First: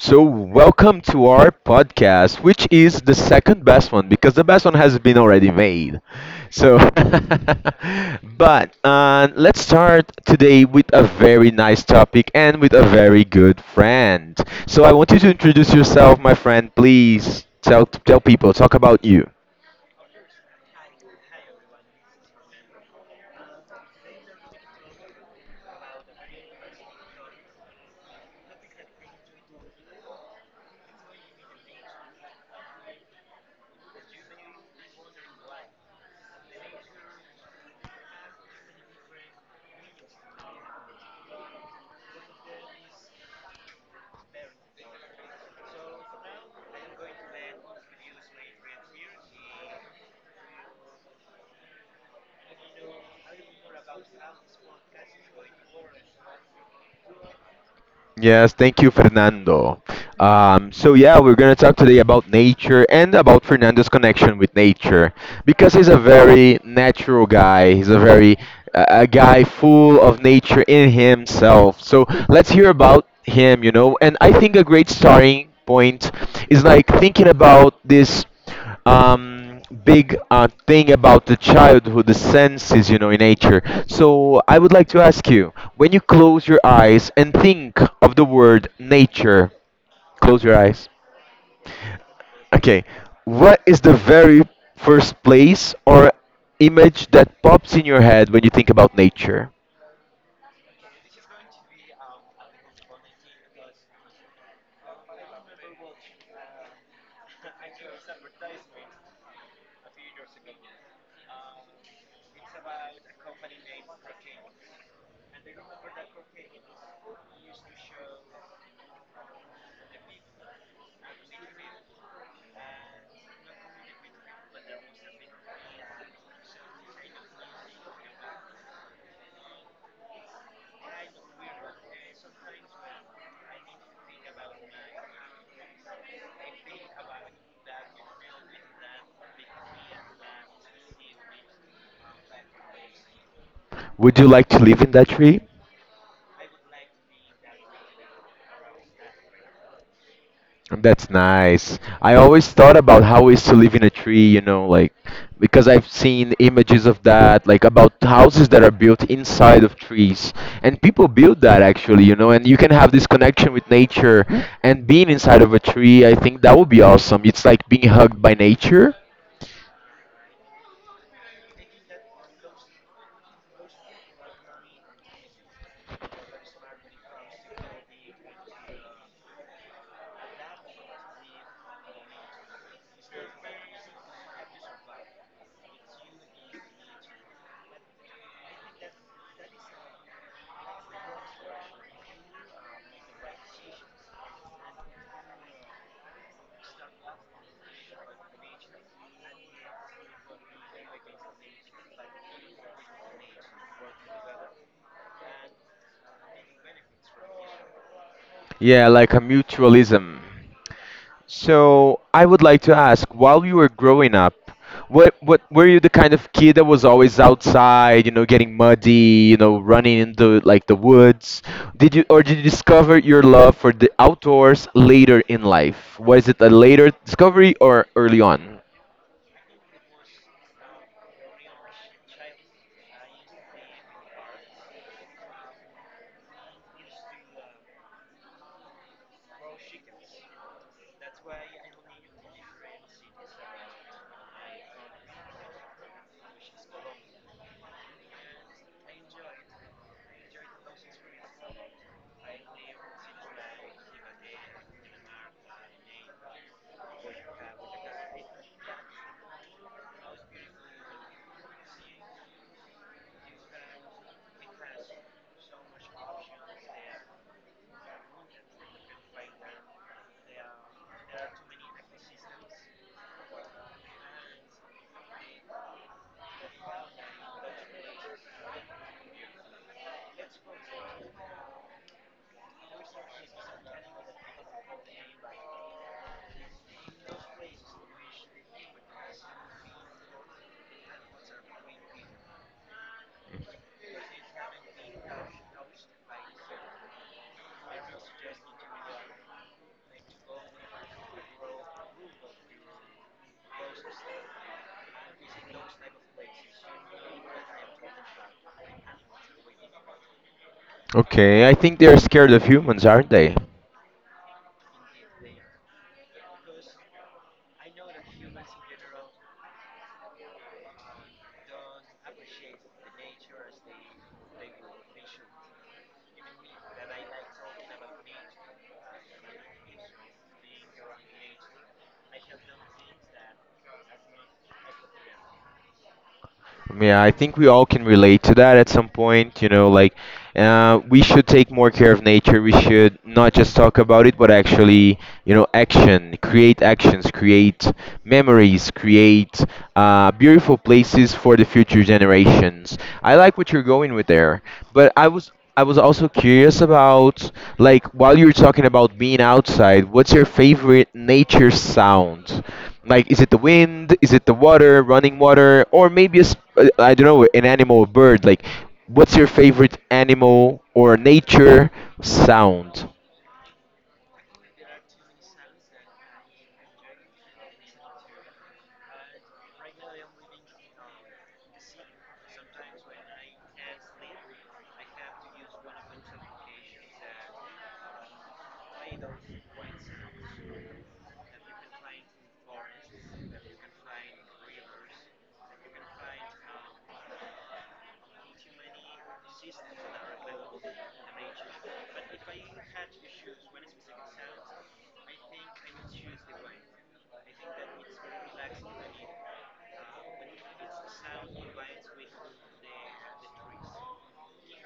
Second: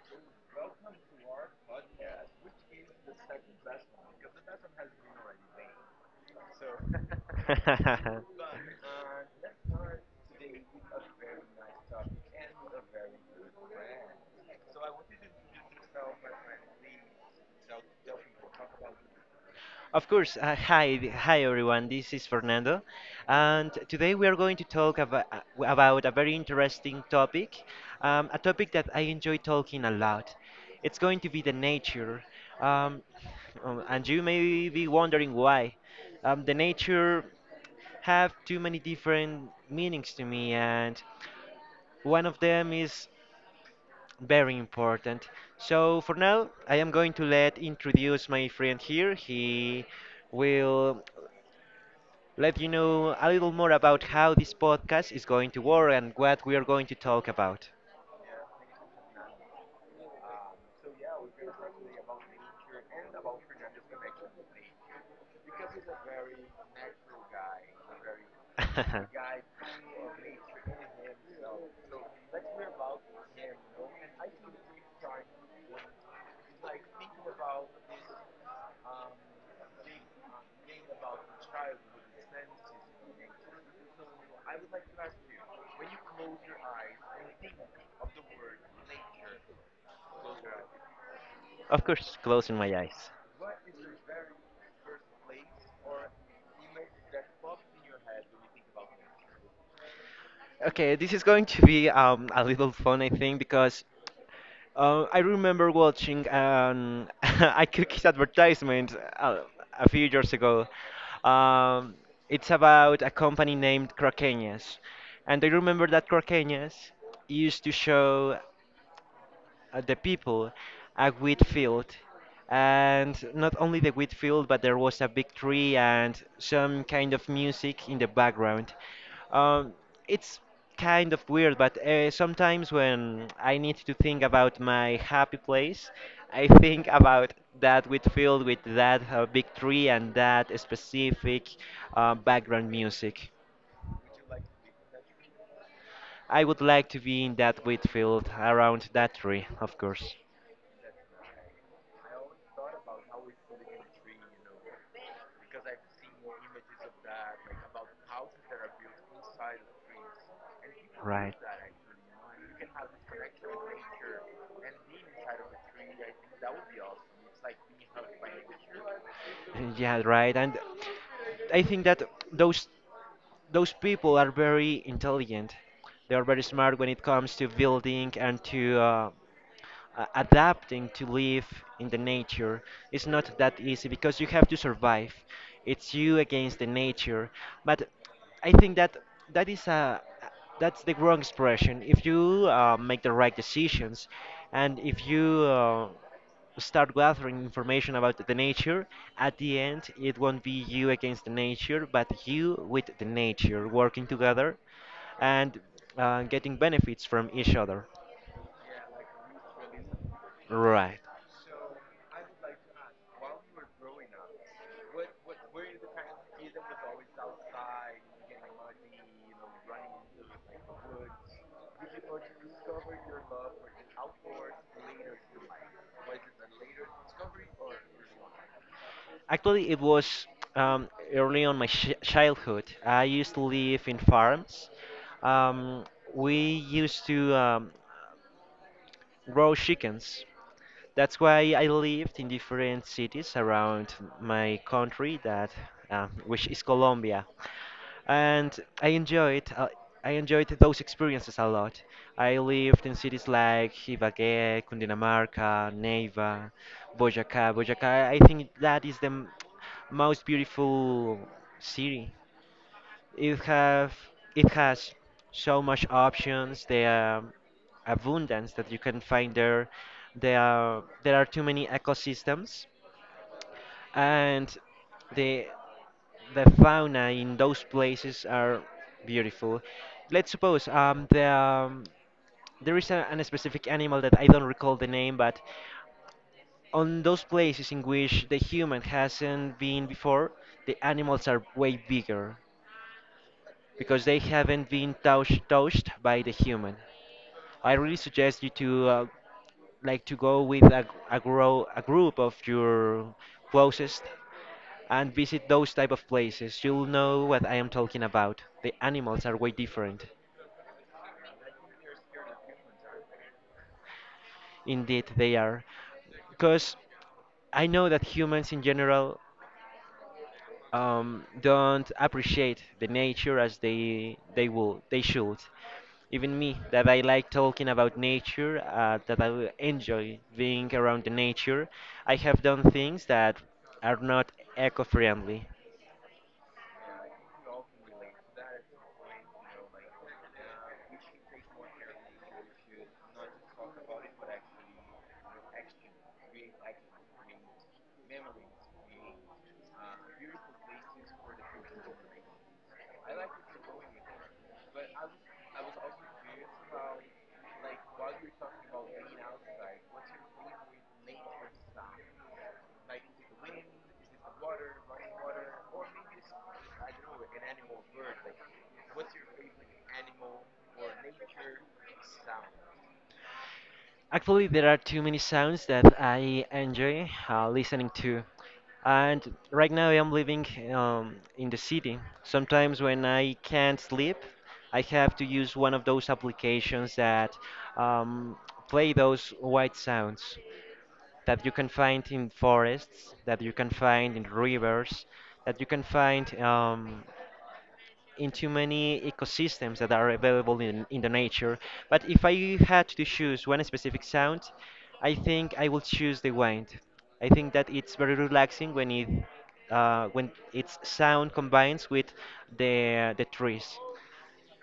So, welcome to our podcast, which is the second best one because the best one has been already made. So, but let's start today with a very nice topic and with a very good friend. So, I want you to introduce yourself, my friend. Please tell people, talk about you. Of course, hi everyone. This is Fernando, and today we are going to about a very interesting topic, a topic that I enjoy talking a lot. It's going to be the nature, um, and you may be wondering why. The nature have too many different meanings to me, and one of them is very important. So for now, I am going to let introduce my friend here. He will let you know a little more about how this podcast is going to work and what we are going to talk about. Yes, thank you, Fernando. We're gonna talk today about nature and about Fernando's connection with nature because he's a very natural guy. He's a very a guy full of nature in himself. So let's hear about him, you know. And I think a great starting point is like thinking about this big thing about the childhood, the senses, you know, in nature. So I would like to ask you, when you close your eyes and think of the word nature, close your eyes. Of course, closing my Okay, eyes. what is the very first place or image that pops in your head when you think about nature? Okay, this is going to be a little fun, I think, because I remember watching an a cookies advertisement a few years ago. Um, it's about a company named Croqueñas, and I remember that Croqueñas used to show the people at Whitfield. And not only the Whitfield, but there was a big tree and some kind of music in the background. Um, it's kind of weird, but sometimes when I need to think about my happy place, I think about that Whitfield with that big tree and that specific background music. Would you like to live in that tree? I would like to be in that Whitfield around that tree, of course. That's nice. I always thought about how it's to live in a tree, you know, like because I've seen images of that, like about houses that are built inside of trees. And people Right. build that actually, you know, and you can have this connection with nature and being inside of a tree, I think that would be awesome. It's like being hugged by nature. Yeah, right. And I think that those those people are very intelligent. They are very smart when it comes to building and to adapting to live in the nature is not that easy because you have to survive. It's you against the nature. But I think that that is a that's the wrong expression. If you make the right decisions, and if you start gathering information about the nature, at the end it won't be you against the nature, but you with the nature working together and getting benefits from each other. Yeah, like a mutualism. Right. So I would like to ask, while you were growing up, what were you the kind of kid that was always outside, you know, getting muddy, you know, running into like the woods? Did you or did you discover your love for the outdoors later in life? Was it a later discovery or early on? Actually, it was um, early on my ch childhood. I used to live in farms. Um, we used to grow chickens. That's why I lived in different cities around my country, that which is Colombia, and I enjoyed those experiences a lot. I lived in cities like Ibagué, Cundinamarca, Neiva, Boyacá. Boyacá, I think that is most beautiful city. It have it has so much options. The abundance that you can find there. There are too many ecosystems and the the fauna in those places are beautiful. Let's suppose there is an specific animal that I don't recall the name, but on those places in which the human hasn't been before, the animals are way bigger because they haven't been touched by the human. I really suggest you to like to go with a group of your closest and visit those type of places, you'll know what I am talking about. The animals are way different. Okay, I think they're scared of humans, aren't they? Indeed, they are. Because I know that humans in general don't appreciate the nature as they should. Even me, that I like talking about nature, that I enjoy being around the nature, I have done things that are not eco-friendly. Yeah, I think we all can relate to that at some point. You know, like we should take more care of nature. We should not just talk about it, but actually, you know, action, create actions, create memories, create beautiful places for the future generations. I like what you're going with there, but I was also curious about, like, while you're talking about being outside, what's your favorite nature sound? Like, is it the wind? Is it the water, running water? Or maybe, I don't know, an animal, a bird? Like, what's your favorite animal or nature sound? Actually, there are too many sounds that I enjoy listening to. And right now, I'm living in the city. Sometimes, when I can't sleep, I have to use one of those applications that um, play those white sounds that you can find in forests, that you can find in rivers, that you can find in too many ecosystems that are available in the nature. But if I had to choose one specific sound, I think I will choose the wind. I think that it's very relaxing when it when its sound combines with the trees.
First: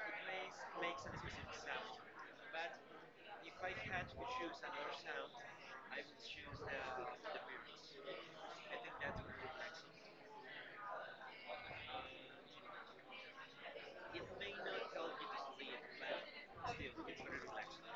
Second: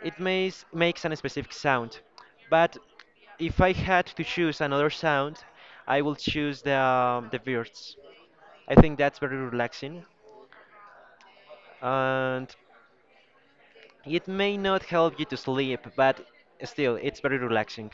It makes a specific sound, but if I had to choose another sound, I will choose the birds. I think that's very relaxing. And it may not help you to sleep, but still, it's very relaxing.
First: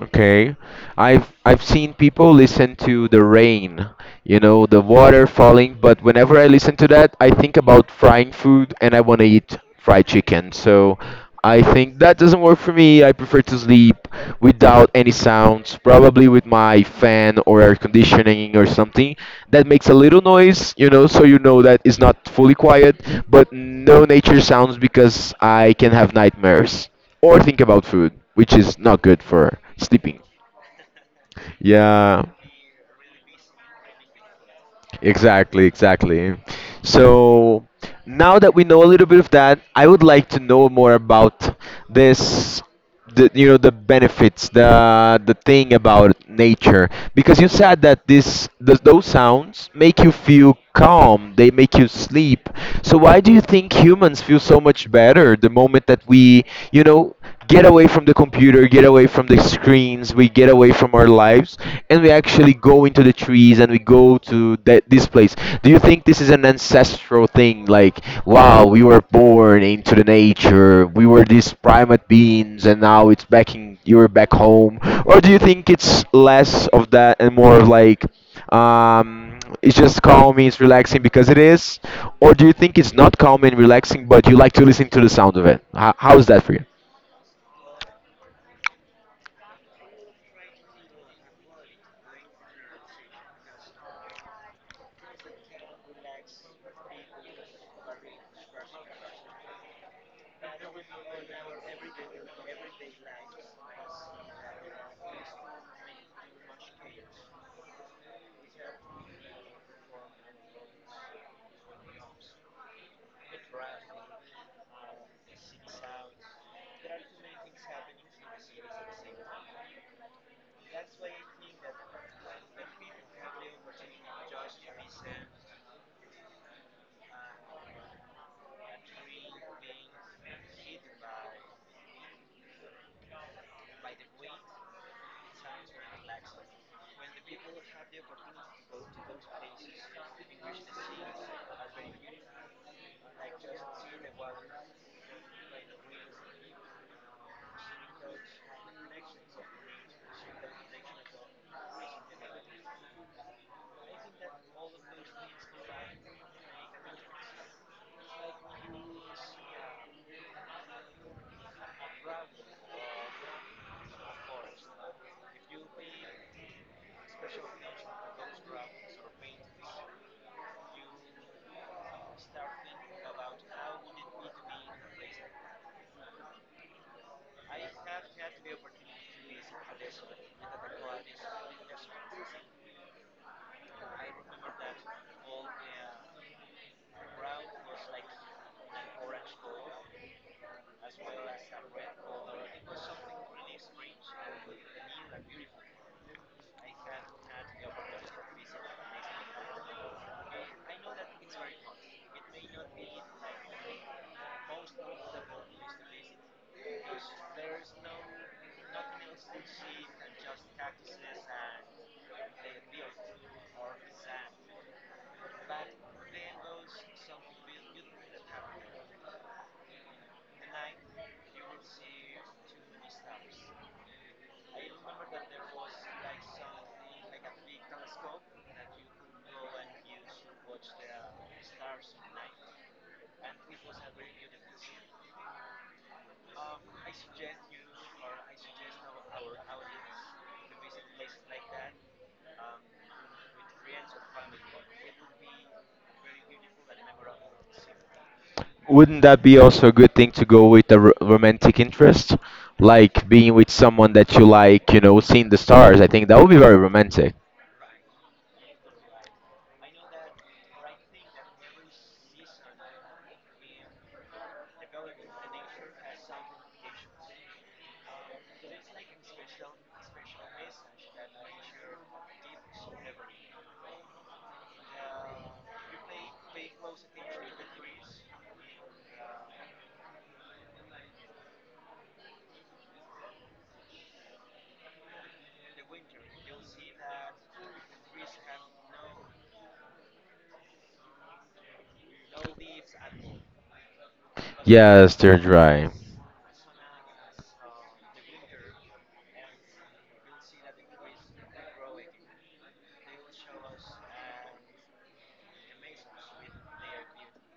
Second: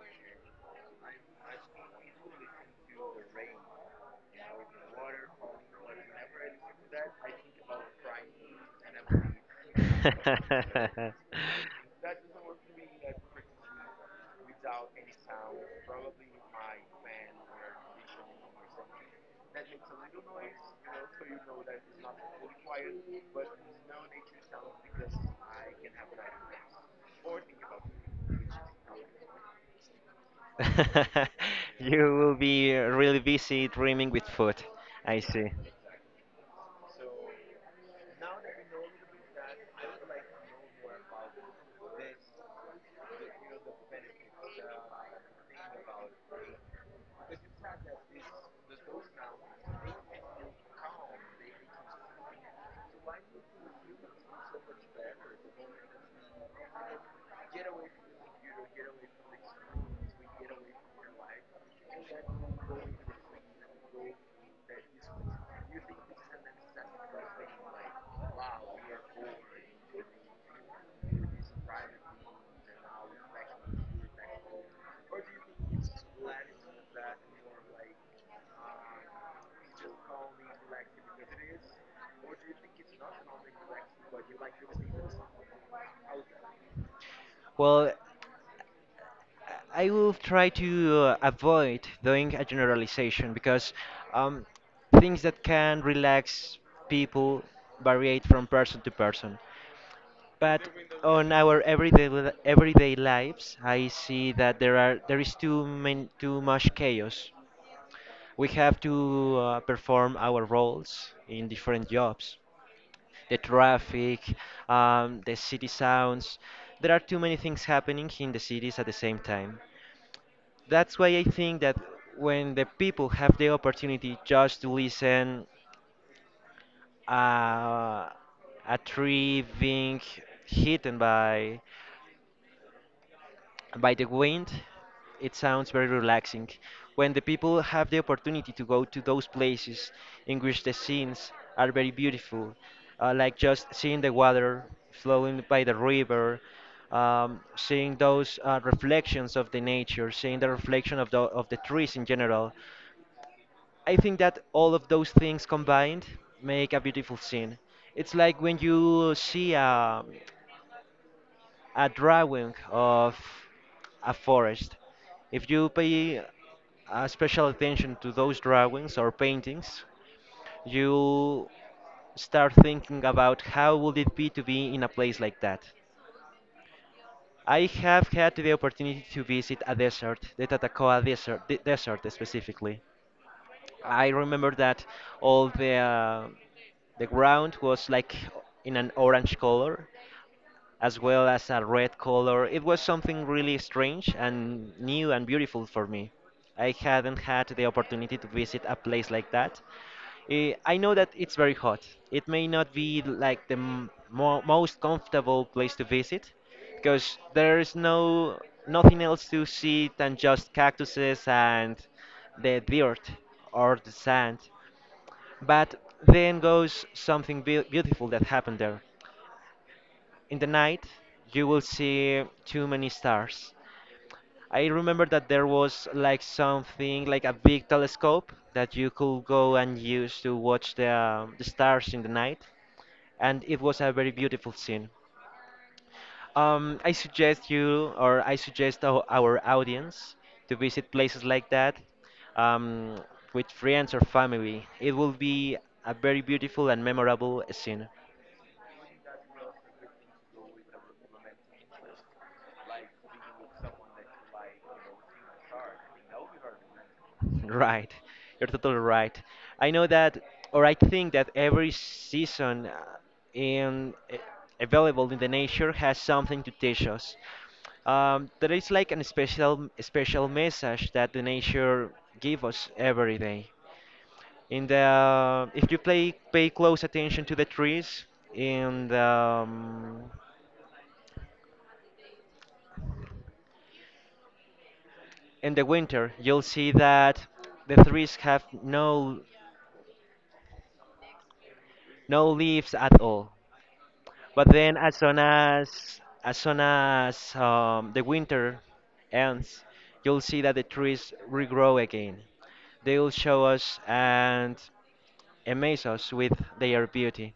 Okay. I've seen people listen to the rain, you know, the water falling, but whenever I listen to that, I think about frying food and I want to eat fried chicken. So I think that doesn't work for me. I prefer to sleep without any sounds, probably with my fan or air conditioning or something that makes a little noise, you know, so you know that it's not fully quiet, but no nature sounds because I can have nightmares or think about food, which is not good for sleeping. You Yeah, will be really busy dreaming with food. I see. exactly, exactly. So now that we know a little bit of that, I would like to know more about this, the, you know, the benefits, the thing about nature, because you said that this, th those sounds make you feel calm, they make you sleep. So why do you think humans feel so much better the moment that we, you know, get away from the computer, get away from the screens, we get away from our lives, and we actually go into the trees and we go to that this place. Do you think this is an ancestral thing? Like, wow, we were born into the nature, we were these primate beings, and now it's back in you're back home, or do you think it's less of that and more of like? It's just calming, it's relaxing because it is, or do you think it's not calming and relaxing, but you like to listen to the sound of it? How is that for you? Well, I will try to avoid doing a generalization because um, things that can relax people variate from person to person. But on our everyday lives, I see that there is too many, too much chaos. We have to perform our roles in different jobs. The traffic, the city sounds. There are too many things happening in the cities at the same time. That's why I think that when the people have the opportunity just to listen uh, a tree being hidden by the wind, it sounds very relaxing. When the people have the opportunity to go to those places in which the scenes are very beautiful, like just seeing the water flowing by the river, seeing those reflections of the nature, seeing the reflection of the trees in general, I think that all of those things combined make a beautiful scene. It's like when you see a drawing of a forest. If you pay a special attention to those drawings or paintings, you start thinking about how would it be to be in a place like that. I have had the opportunity to visit a desert, the Tatacoa desert, desert specifically. I remember that all the ground was like in an orange color, as well as a red color. It was something really strange and new and beautiful for me. I hadn't had the opportunity to visit a place like that. Eh, I know that it's very hot. It may not be like most comfortable place to visit because there's nothing else to see than just cactuses and the dirt or the sand. But then goes something beautiful that happened there. In the night, you will see too many stars. I remember that there was like something like a big telescope that you could go and use to watch the stars in the night, and it was a very beautiful scene. I suggest you, or I suggest our audience, to visit places like that um, with friends or family. It will be a very beautiful and memorable scene. Wouldn't that be also a good thing to go with a r- romantic interest? Like being with someone that you like, you know, seeing the stars. I think that would be very romantic. Right, you're totally right. I know that, or I think that every season in available in the nature has something to teach us. There is like an special message that the nature give us every day. In the If you play pay close attention to the trees in the um, in the winter, you'll see that the trees have no leaves at all. But then, Yes, they're dry. As soon as the winter ends, you'll see that the trees regrow again. They will show us and amaze us with their beauty.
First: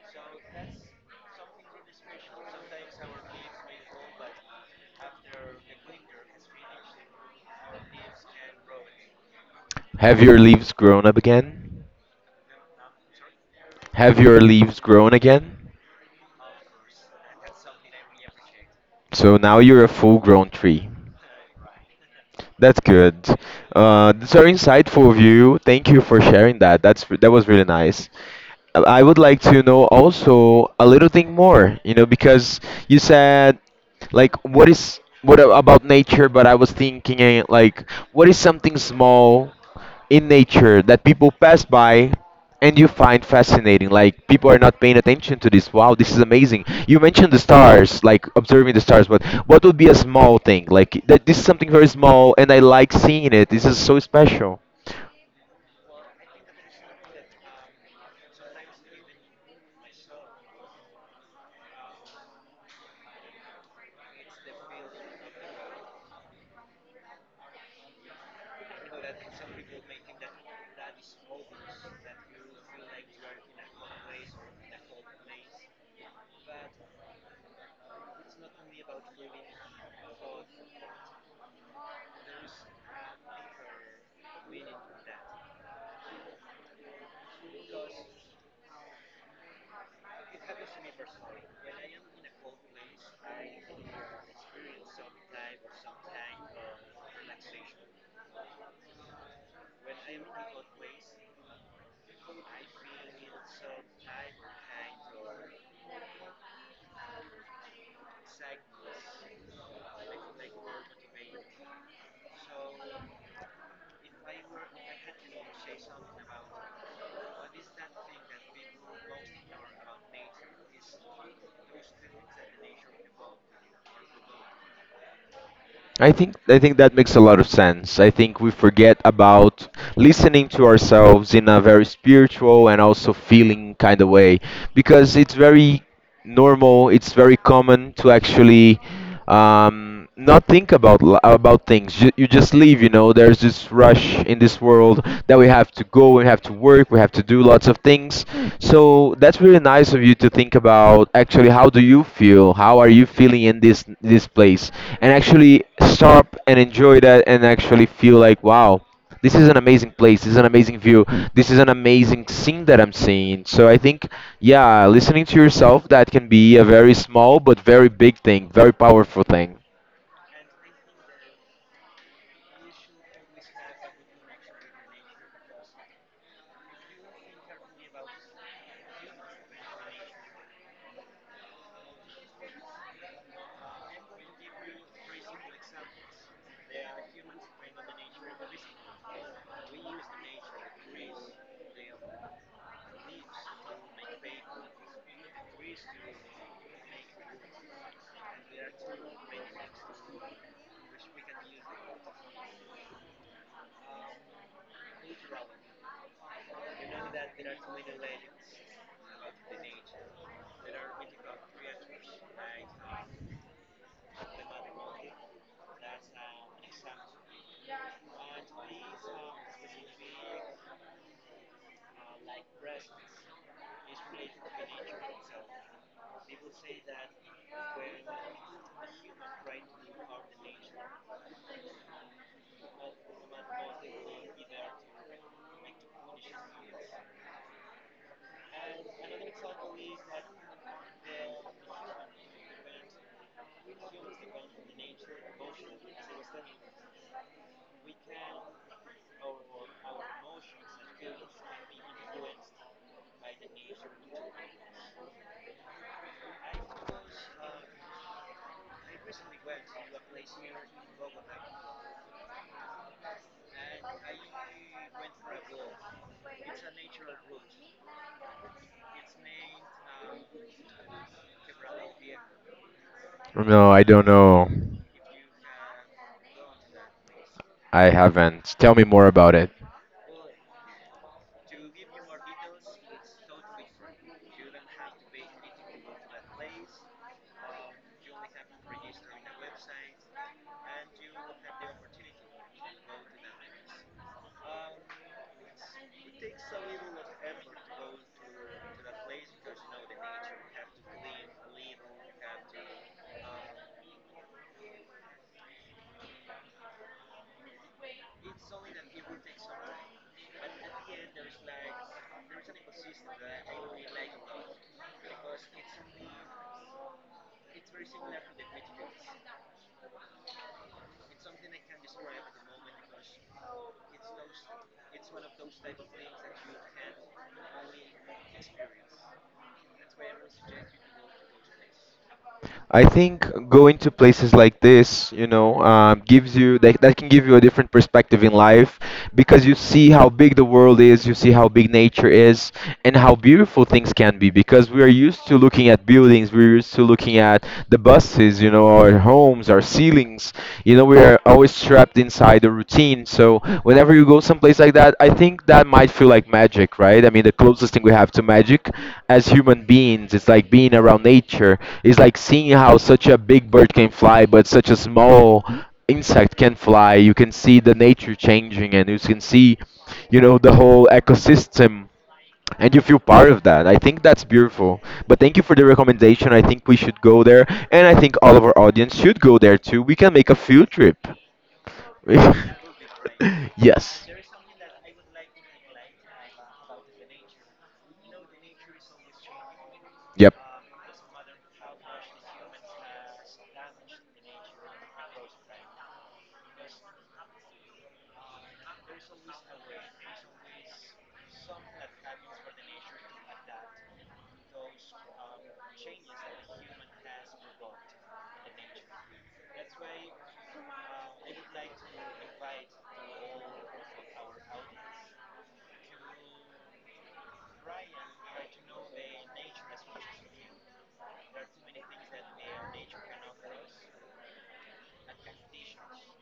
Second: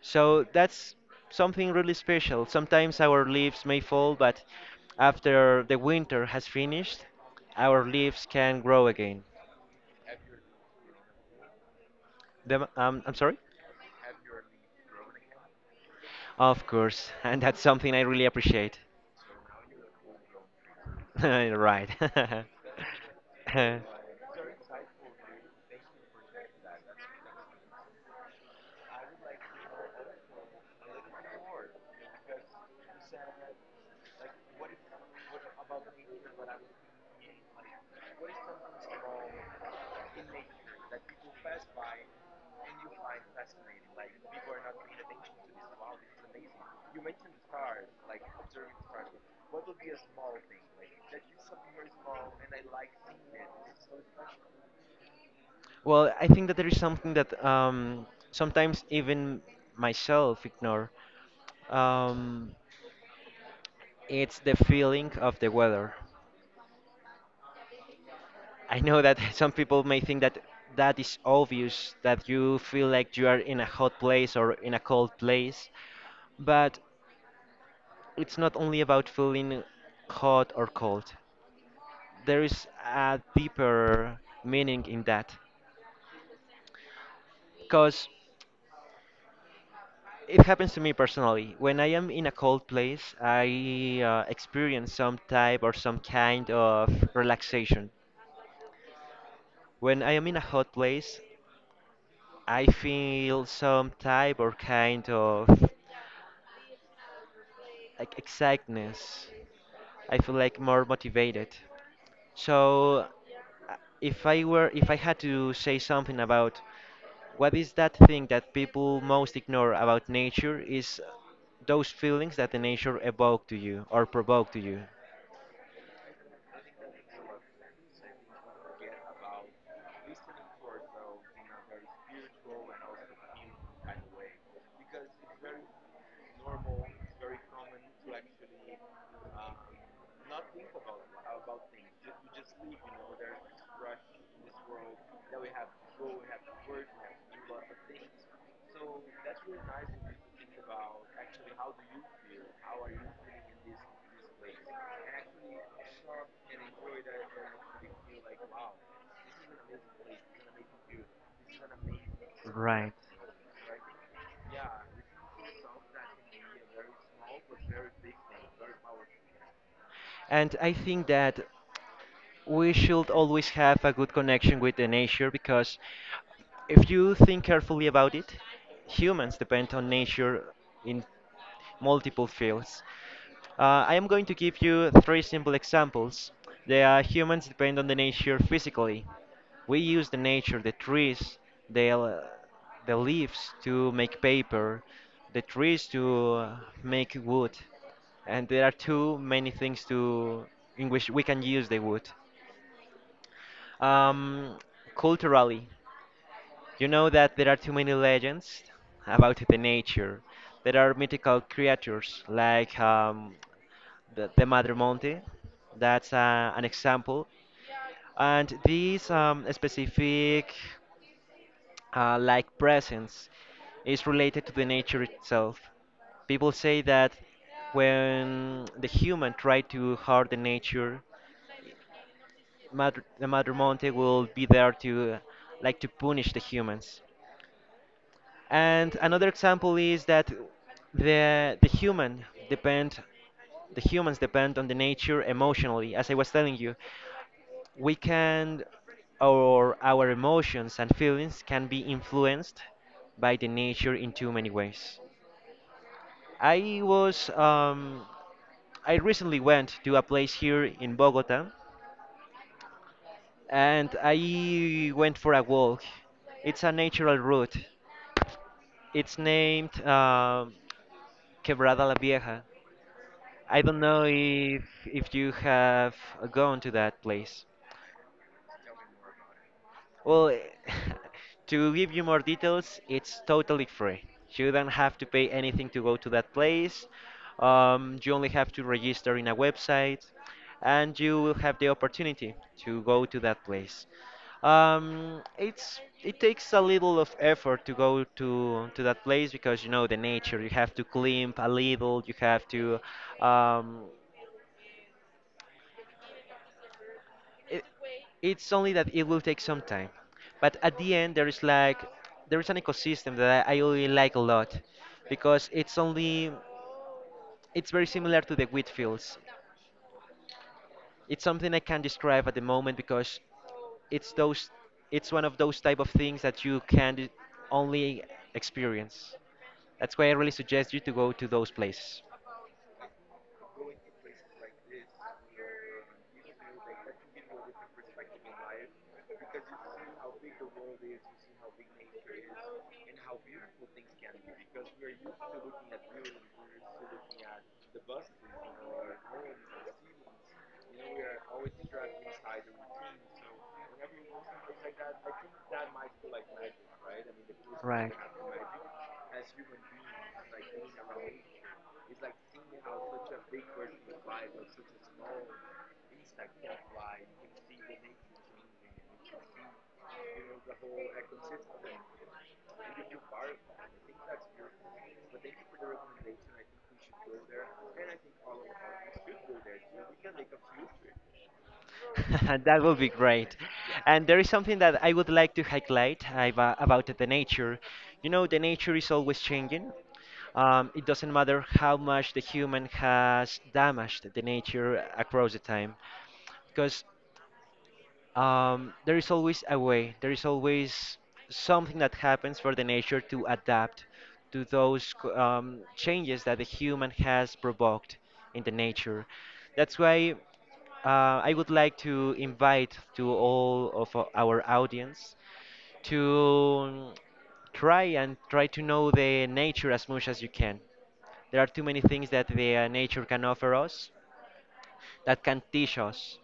So that's something really special. Sometimes our leaves may fall, but after the winter has finished, our leaves can grow again. Have your leaves grown up again? I'm sorry? Have your leaves grown again? Of course, and that's something I really appreciate. So now you're a full grown tree. Right. That's good. Uh, That's very insightful view. Thank you for sharing that. That's that was really nice. I would like to know also a little thing more, you know, because you said like what is what a- about nature, but I was thinking like what is something small in nature that people pass by and you find fascinating, like people are not paying attention to this. Wow, this is amazing. You mentioned the stars, like observing the stars, but what would be a small thing like that? This is something very small and I like seeing it. This is so special. well, I think that there is something that sometimes even myself ignore. Um, it's the feeling of the weather. I know that some people may think that that is obvious that you feel like you are in a hot place or in a cold place, but it's not only about feeling hot or cold. There is a deeper meaning in that. Because it happens to me personally. When I am in a cold place, I experience some type or some kind of relaxation. When I am in a hot place, I feel some type or kind of like exactness. I feel like more motivated. So uh, if I had to say something about what is that thing that people most ignore about nature is those feelings that the nature evoke to you or provoke to you. I think that makes a lot of sense. I think we forget about listening to ourselves in a very spiritual and also feeling kind of way because it's very normal, it's very common to actually not think about li- about things. You just leave, you know. There's this rush in this world that we have to go, we have to work, we have to do lots of things. So that's really nice of you to think about actually how do you feel? How are you feeling in this this place? And actually stop and enjoy that and actually feel like wow, this is an amazing place. This is an amazing view. This is an amazing scene that Right. I'm seeing. So I think yeah, listening to yourself that can be a very small but very big thing, very powerful thing. And I think that we should always have a good connection with the nature because if you think carefully about it, humans depend on nature in multiple fields. I am going to give you three simple examples. The are Humans depend on the nature physically. We use the nature, the trees, the, l- the leaves to make paper, the trees to make wood. And there are too many things to in which we can use the wood. Um, Culturally, you know that there are too many legends about the nature. There are mythical creatures like the Madre Monte. That's an example. And this specific like presence is related to the nature itself. People say that when the human try to harm the nature, the Mother Monte will be there to like to punish the humans. And another example is that the the human depend the humans depend on the nature emotionally, as I was telling you. We can or our emotions and feelings can be influenced by the nature in too many ways. I was um, I recently went to a place here in Bogota, and I went for a walk. It's a natural route. It's named Quebrada La Vieja. I No, don't I know don't know. if you have gone to that place. I haven't. Tell me more about it. Well, to give you more details, it's totally free. You don't have to pay anything to go to that place. You only have to register in a website, and you will have the opportunity to go to that place. It takes a little of effort to go to that place because you know the nature. You have to climb a little. You have to um, it, It's only that it will take some time, but at the end there is like there is an ecosystem that I really like a lot because it's very similar to the wheat fields. It's something I can not describe at the moment because it's those it's one of those type of things that you can only experience. That's why I really suggest you to go to those places. I think going to places like this, you know, gives you that, that can give you a different perspective in life because you see how big the world is, you see how big nature is, and how beautiful things can be. Because we are used to looking at buildings, we're used to looking at the buses, you know, our homes, our ceilings. You know, we are always trapped inside by the routine. So whenever you go someplace like that, I think that might feel like magic, right? I mean, the closest thing Right. we have to magic as human beings is like being around nature. It's like seeing how such a big bird can fly, but such a small insect can fly. You can see the nature changing, and you can see, you know, the whole ecosystem. And you feel part of that. I think that's beautiful. But thank you for the recommendation. I think we should go there. And I think all of our audience should go there too. We can make a field trip. That would be great. Yes. And there is something that I would like to highlight about the nature. You know, the nature is always changing. Yep. It doesn't matter how much the human has damaged the nature across the time, because there is always a way. There is always something that happens for the nature to adapt to those changes that the human has provoked in the nature. That's why I would like to invite to all of our audience to try and try to know the nature as much as you can. There are too many things that the nature can offer us that can teach us.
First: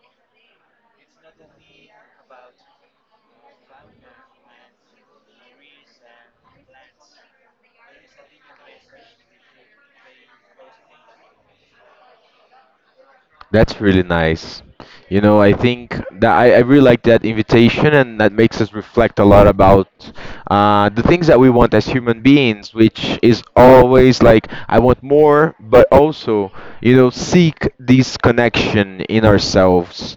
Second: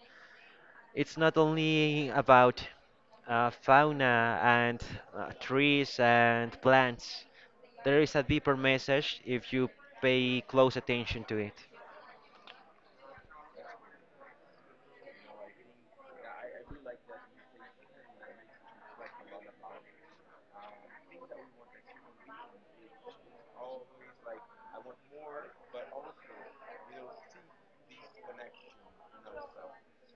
It's not only about fauna and trees and plants. There is a deeper message if you pay close attention to it. That's really nice. You know, I think that I really like that invitation, and that makes us reflect a lot about the things that we want as human beings, which is always like, I want more, but also, you know, seek this connection in ourselves.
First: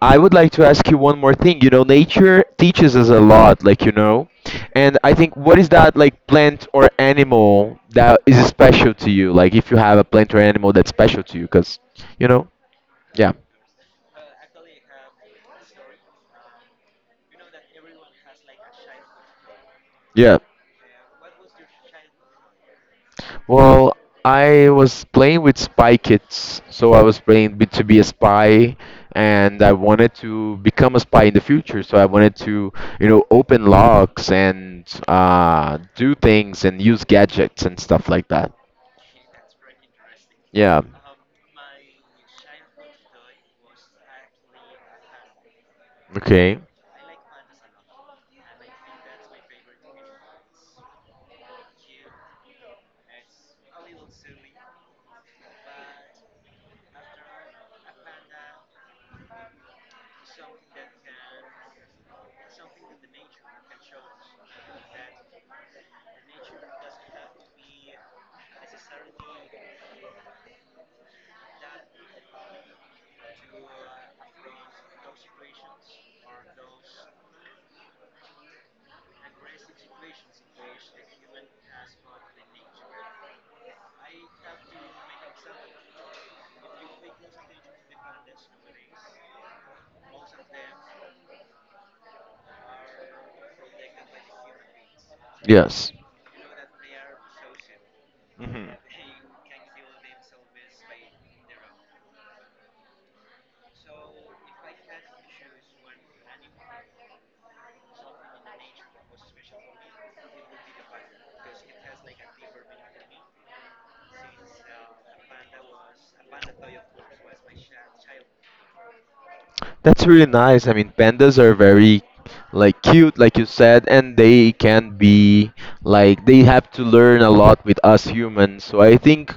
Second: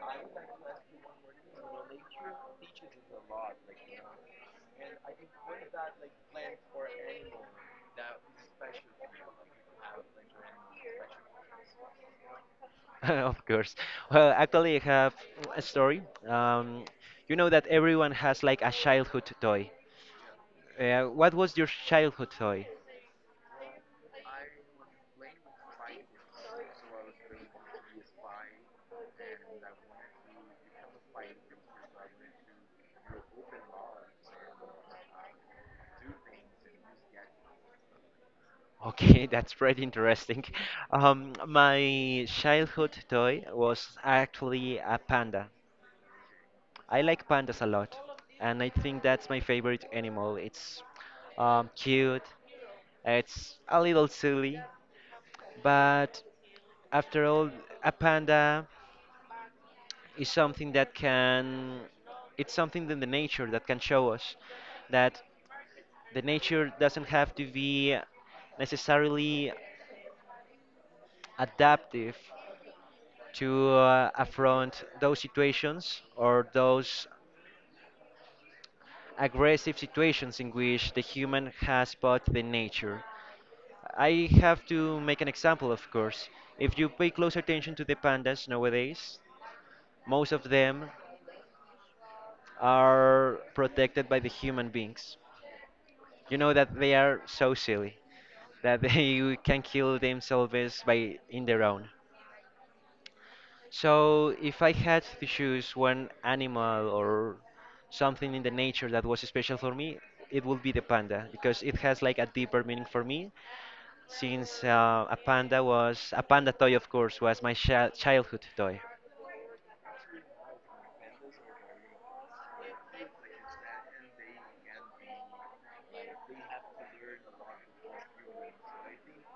I would like to ask you one more thing. You know, nature teaches us a lot, like, you know, and I think what is that, like, plant or animal that is special to you? Like, if you have a plant or animal that's special to you, because, you know. Yeah. Of course. Well, actually, I have a story. You know that everyone has like a childhood toy. Yeah. What was your childhood toy? Well, I was playing with Spy Kids, so I was playing b- to be a spy, and I wanted to become a spy in the future. So I wanted to, you know, open locks and do things and use gadgets and stuff like that. Okay, that's pretty interesting. Yeah. My childhood toy was actually a panda. Okay. I like pandas a lot, and I think that's my favorite animal. It's cute, it's a little silly, but after all, a panda is something that can, it's something that the nature that can show us that the nature doesn't have to be necessarily adaptive to affront those situations or those aggressive situations in which the human has bought the nature. I have to make an example, of course. If you pay close attention to the pandas nowadays, most of them are protected by the human beings. Yes. You know that they are so silly Hmm. that they can kill themselves by in their own. So if I had to choose one animal or something in the nature that was special for me, it would be the panda because it has like a deeper meaning for me since a panda was a panda toy, of course, was my childhood toy. That's really nice. I mean, pandas are very like cute, like you said, and they can be like they have to learn a lot with us humans. So I think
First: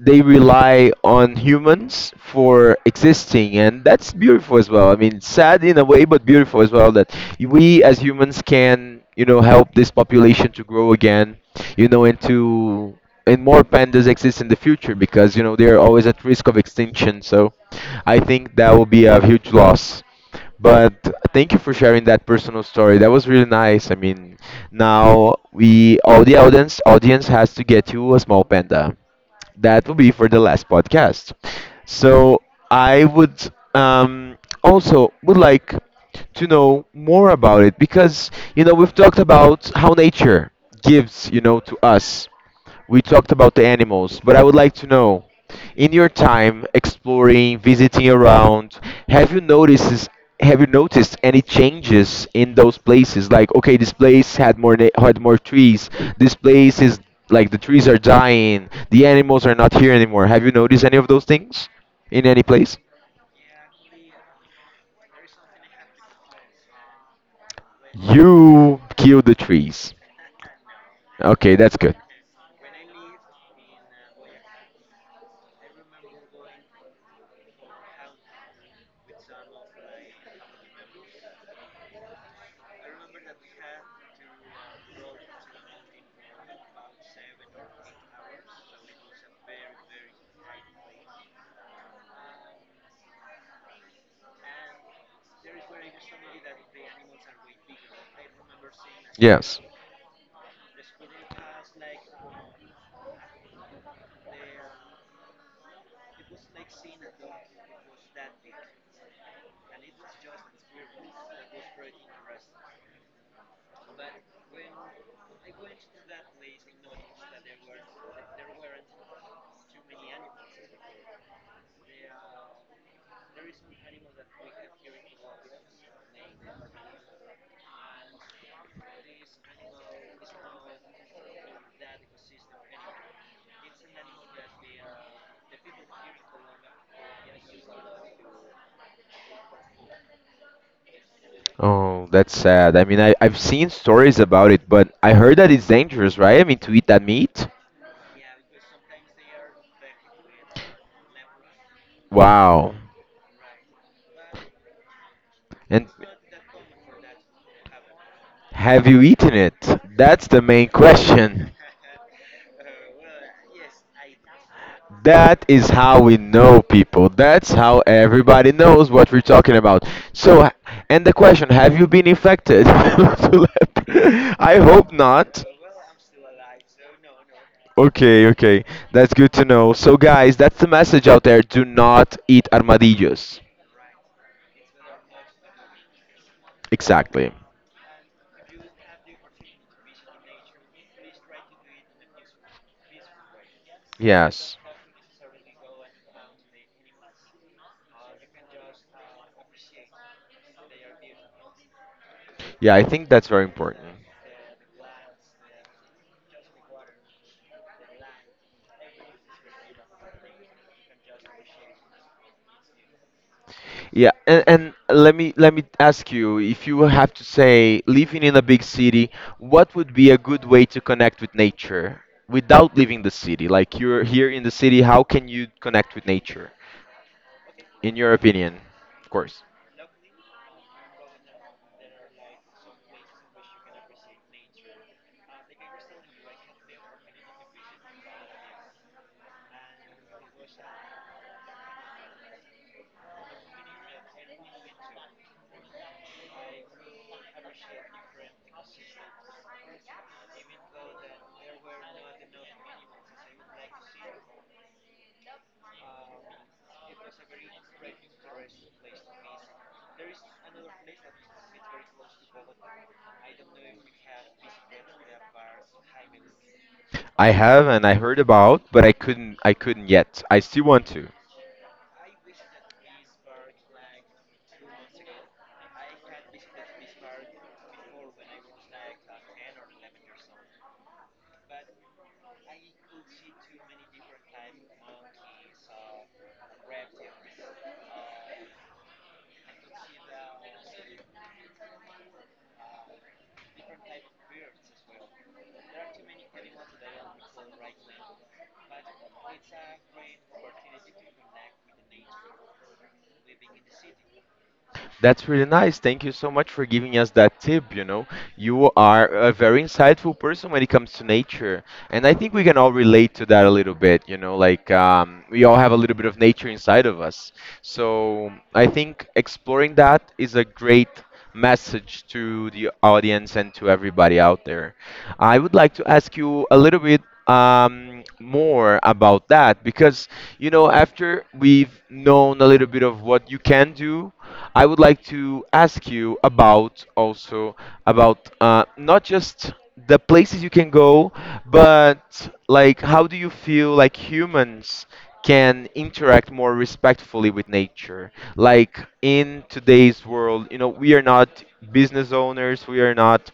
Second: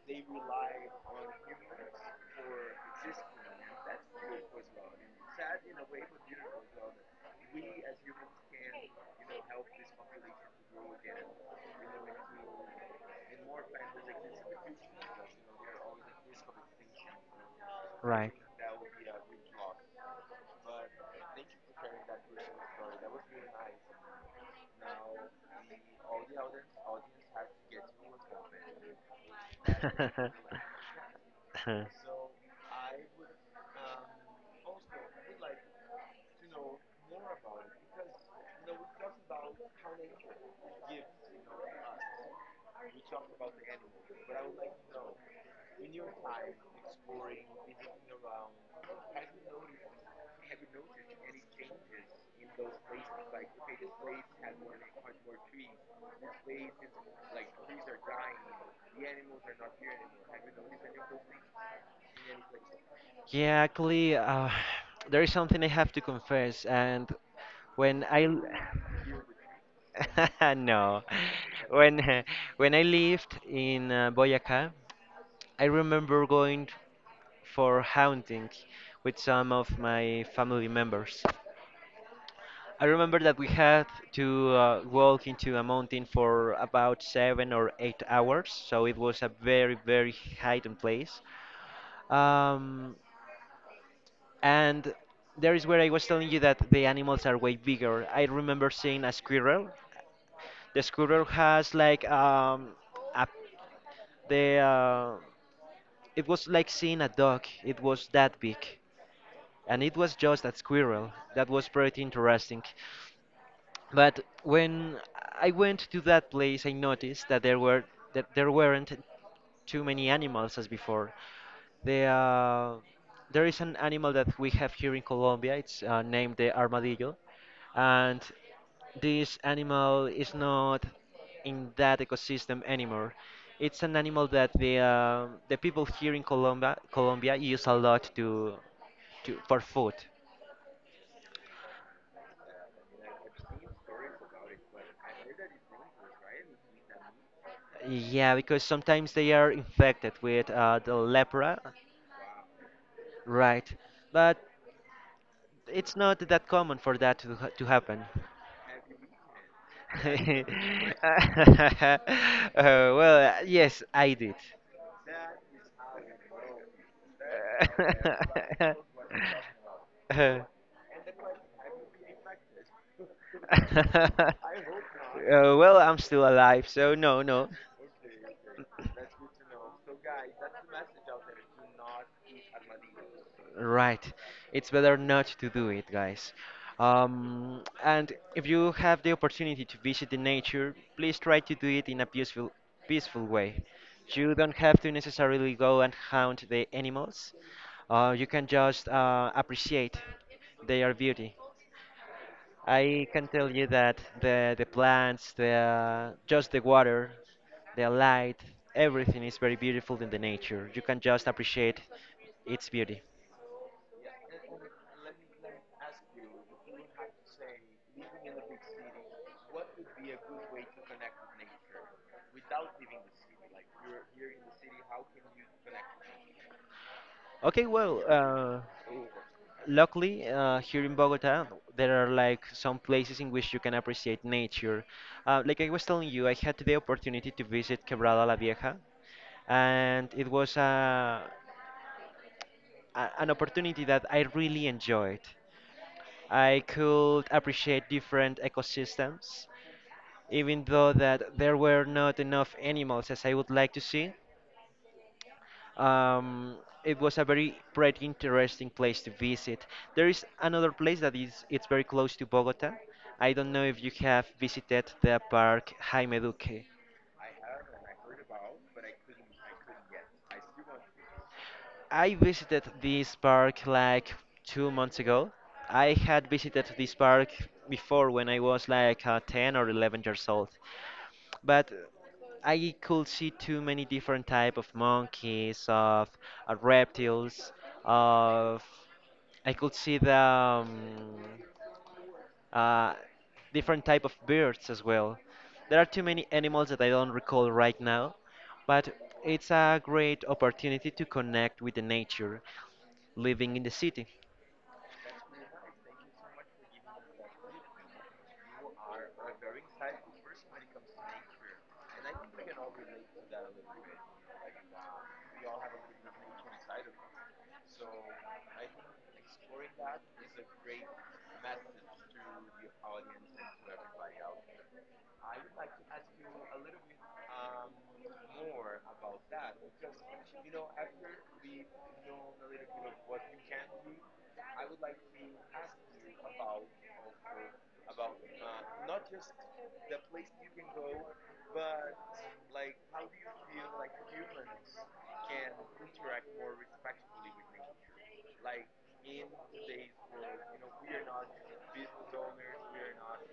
they rely on humans for existing, and that's beautiful as well. I mean, sad in a way, but beautiful as well that we as humans can, you know, help this population to grow again, you know, and to and more pandas exist in the future, because you know they're always at risk of extinction, so I Right. think that will be a huge loss. But thank you for sharing that personal story. That was really nice. I mean, now we all the audience has to get you a small panda that will be for the last podcast. So I would also would like to know more about it because you know we've talked about how nature gives, you know, to us. We talked about the animals, but I would like to know in your time exploring, visiting around, have you noticed have you noticed any changes in those places? Like, okay, this place had more na- had more trees. This place is like the trees are dying. The animals are not here anymore. Have you noticed any of those things in any place? Yeah, actually, there is something I have to confess, and when I l- You killed the trees. no, Okay, that's good. when uh, when I lived in Boyacá. I remember going for hunting with some of my family members. I remember that we had to walk into a mountain for about 7 or 8 hours, so it was a very, very hidden place. Um, and there is where I was telling you that the animals are way bigger. I remember seeing a Yes. squirrel. The squirrel has like a the it was like seeing a dog. It was that big, and it was just a squirrel. That was pretty interesting. But when I went to that place, I noticed that there weren't too many animals as before. The, uh, there is an animal that we have here in Colombia. It's named the armadillo, and this animal is not in that ecosystem anymore. It's an animal that the people here in Colombia use a lot to for food. Oh, that's sad. I mean, I've seen stories about it, but I heard that it's dangerous, right? I mean, to eat that meat? Yeah, because sometimes they are infected with the lepra, Wow. right? But And it's not that common for that to happen. have you eaten it? That's the main question. uh, well, yes, I did. That is how we know people. That's how everybody knows what we're talking about. Uh, So, h- and the question, have you been infected? To let- I hope not. Well, I'm still alive, so no, no. Okay, okay. That's good to know. So, guys, that's the message out there. Do not eat armadillos. Right. It's better not to do it, guys. Exactly. And if you have the opportunity to visit the nature, please try to do it in a peaceful, peaceful way. You don't Yes. have to necessarily go and hunt the animals. You can just appreciate their beauty. Yeah, I I think can that's very tell you important. that the plants, the just the water, the light, everything is very beautiful in the nature. You can just appreciate its beauty. Yeah, and let me ask you, if you have to say living in a big city, what would be a good way to connect with nature without leaving the city? Like you're here in the city, how can you connect with nature, Okay, in well, your opinion, of course? luckily here in Bogota, there are like some places in which you can appreciate nature. Like I was telling you, I had the opportunity to visit Quebrada La Vieja, and it was an opportunity that I really enjoyed. I could appreciate different ecosystems, even though that there were not enough animals as I would like to see. Um, it was a very pretty interesting place to visit. There is another place that is it's very close to Bogota. I don't know if you have visited the park Jaime Duque. I have and I heard about, but I couldn't yet. I still want to. I visited this park like 2 months ago. I had visited this park before when I was like 10 or 11 years old, but I could see too many different type of monkeys, of reptiles, of I could see the uh, different type of birds as well. There are too many animals that I don't recall right now, but it's a great opportunity to connect with the nature living in the city. That's really nice. Thank you so much for giving us that tip. You know, you are a very insightful person when it comes to nature. And I think we can all relate to that a little bit. You know, like we all have a little bit of nature inside of us. So I think exploring that is a great message to the audience and to everybody out there. I would like to ask you a little bit. More about that because you know after we've known a little bit of what you can do, I would like to ask you about also about not just the places you can go, but like how do you feel like humans can interact more respectfully with nature, like in today's world, you know, we are not business owners, we are not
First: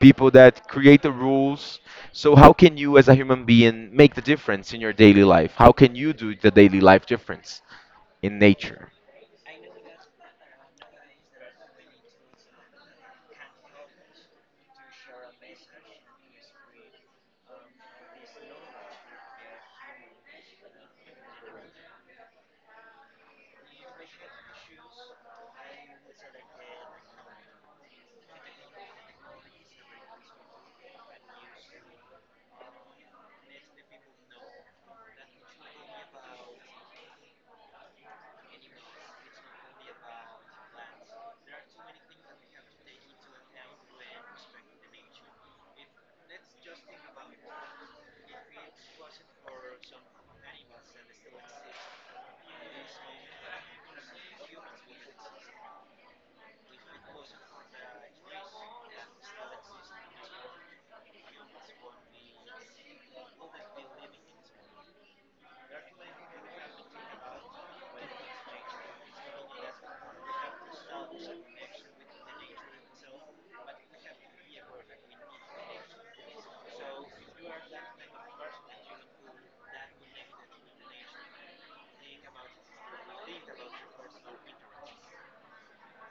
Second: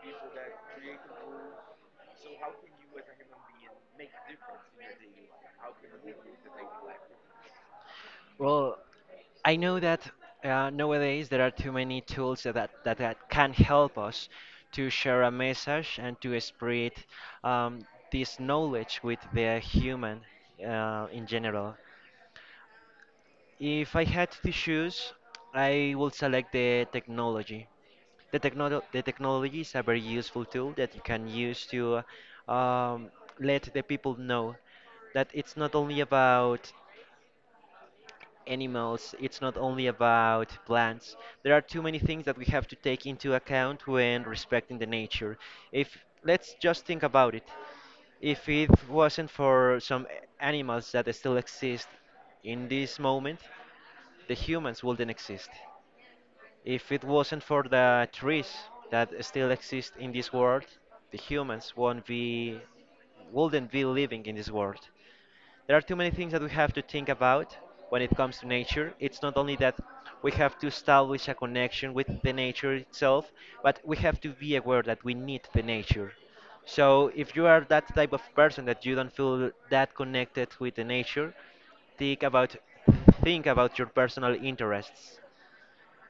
people that create the rules. So how can you as a human being make the difference in your daily life? How can you do the daily life difference in Well, nature? I know that nowadays there are too many tools that can help us to share a message and to spread um, this knowledge with the human in general. If I had to choose, I would select the technology. The technology is a very useful tool that you can use to um, let the people know that it's not only about animals, it's not only about plants. There are too many things that we have to take into account when respecting the nature. If Let's just think about it. If it wasn't for some animals that still exist in this moment, the humans wouldn't exist. If it wasn't for the trees that still exist in this world, the humans won't be wouldn't be living in this world. There are too many things that we have to think about when it comes to nature. It's not only that we have to establish a connection with the nature itself, but we have to be aware that we need the nature. So if you are that type of person that you don't feel that connected with the nature, think about think about your personal interests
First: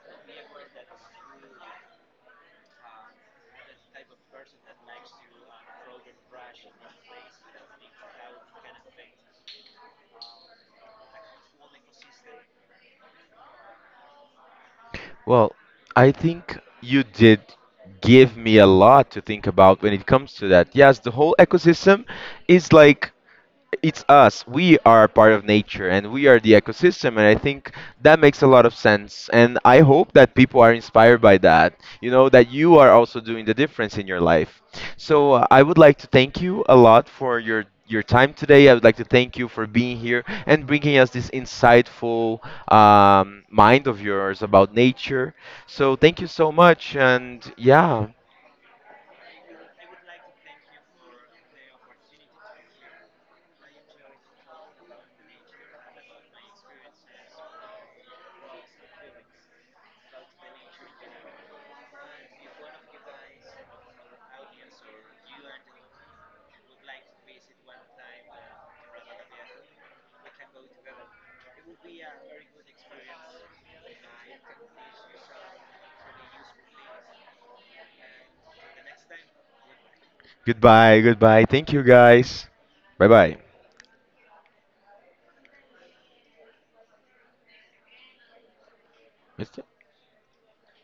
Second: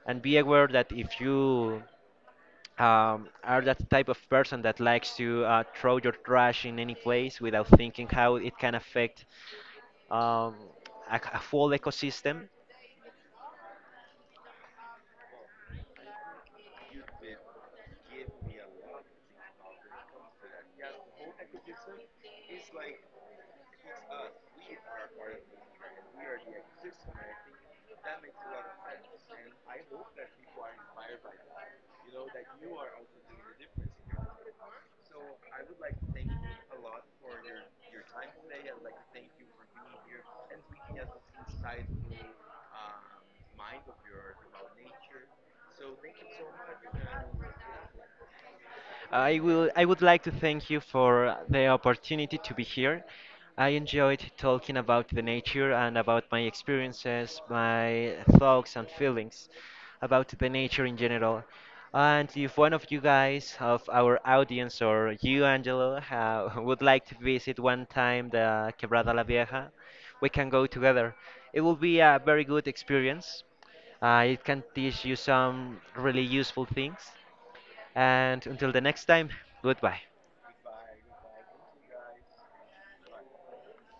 and be aware that if you are that type of person that likes to throw your trash in any place without thinking how it can affect um, a full ecosystem. Well, I think you did give me a lot to think about when it comes to that. Yes, the whole ecosystem is like it's us. We are part of nature and we are the ecosystem. And I think that makes a lot of sense. And I hope that people are inspired by that, you know, that you are also doing the difference in your life. So I would like to thank you a lot for your. Your time today. I would like to thank you for being here and bringing us this insightful mind of yours about nature. So, thank you so much. And yeah, I would like to thank you for the opportunity to be here. I enjoyed talking about the nature and about my experiences, my thoughts and feelings about the nature in general. And if one of you guys of our audience or you, Angelo, ha would like to visit one time the Quebrada La Vieja, we can go together. It will be a very good experience. It can teach you some really useful things. And until the next time, goodbye. goodbye, goodbye. Thank you guys. Bye bye.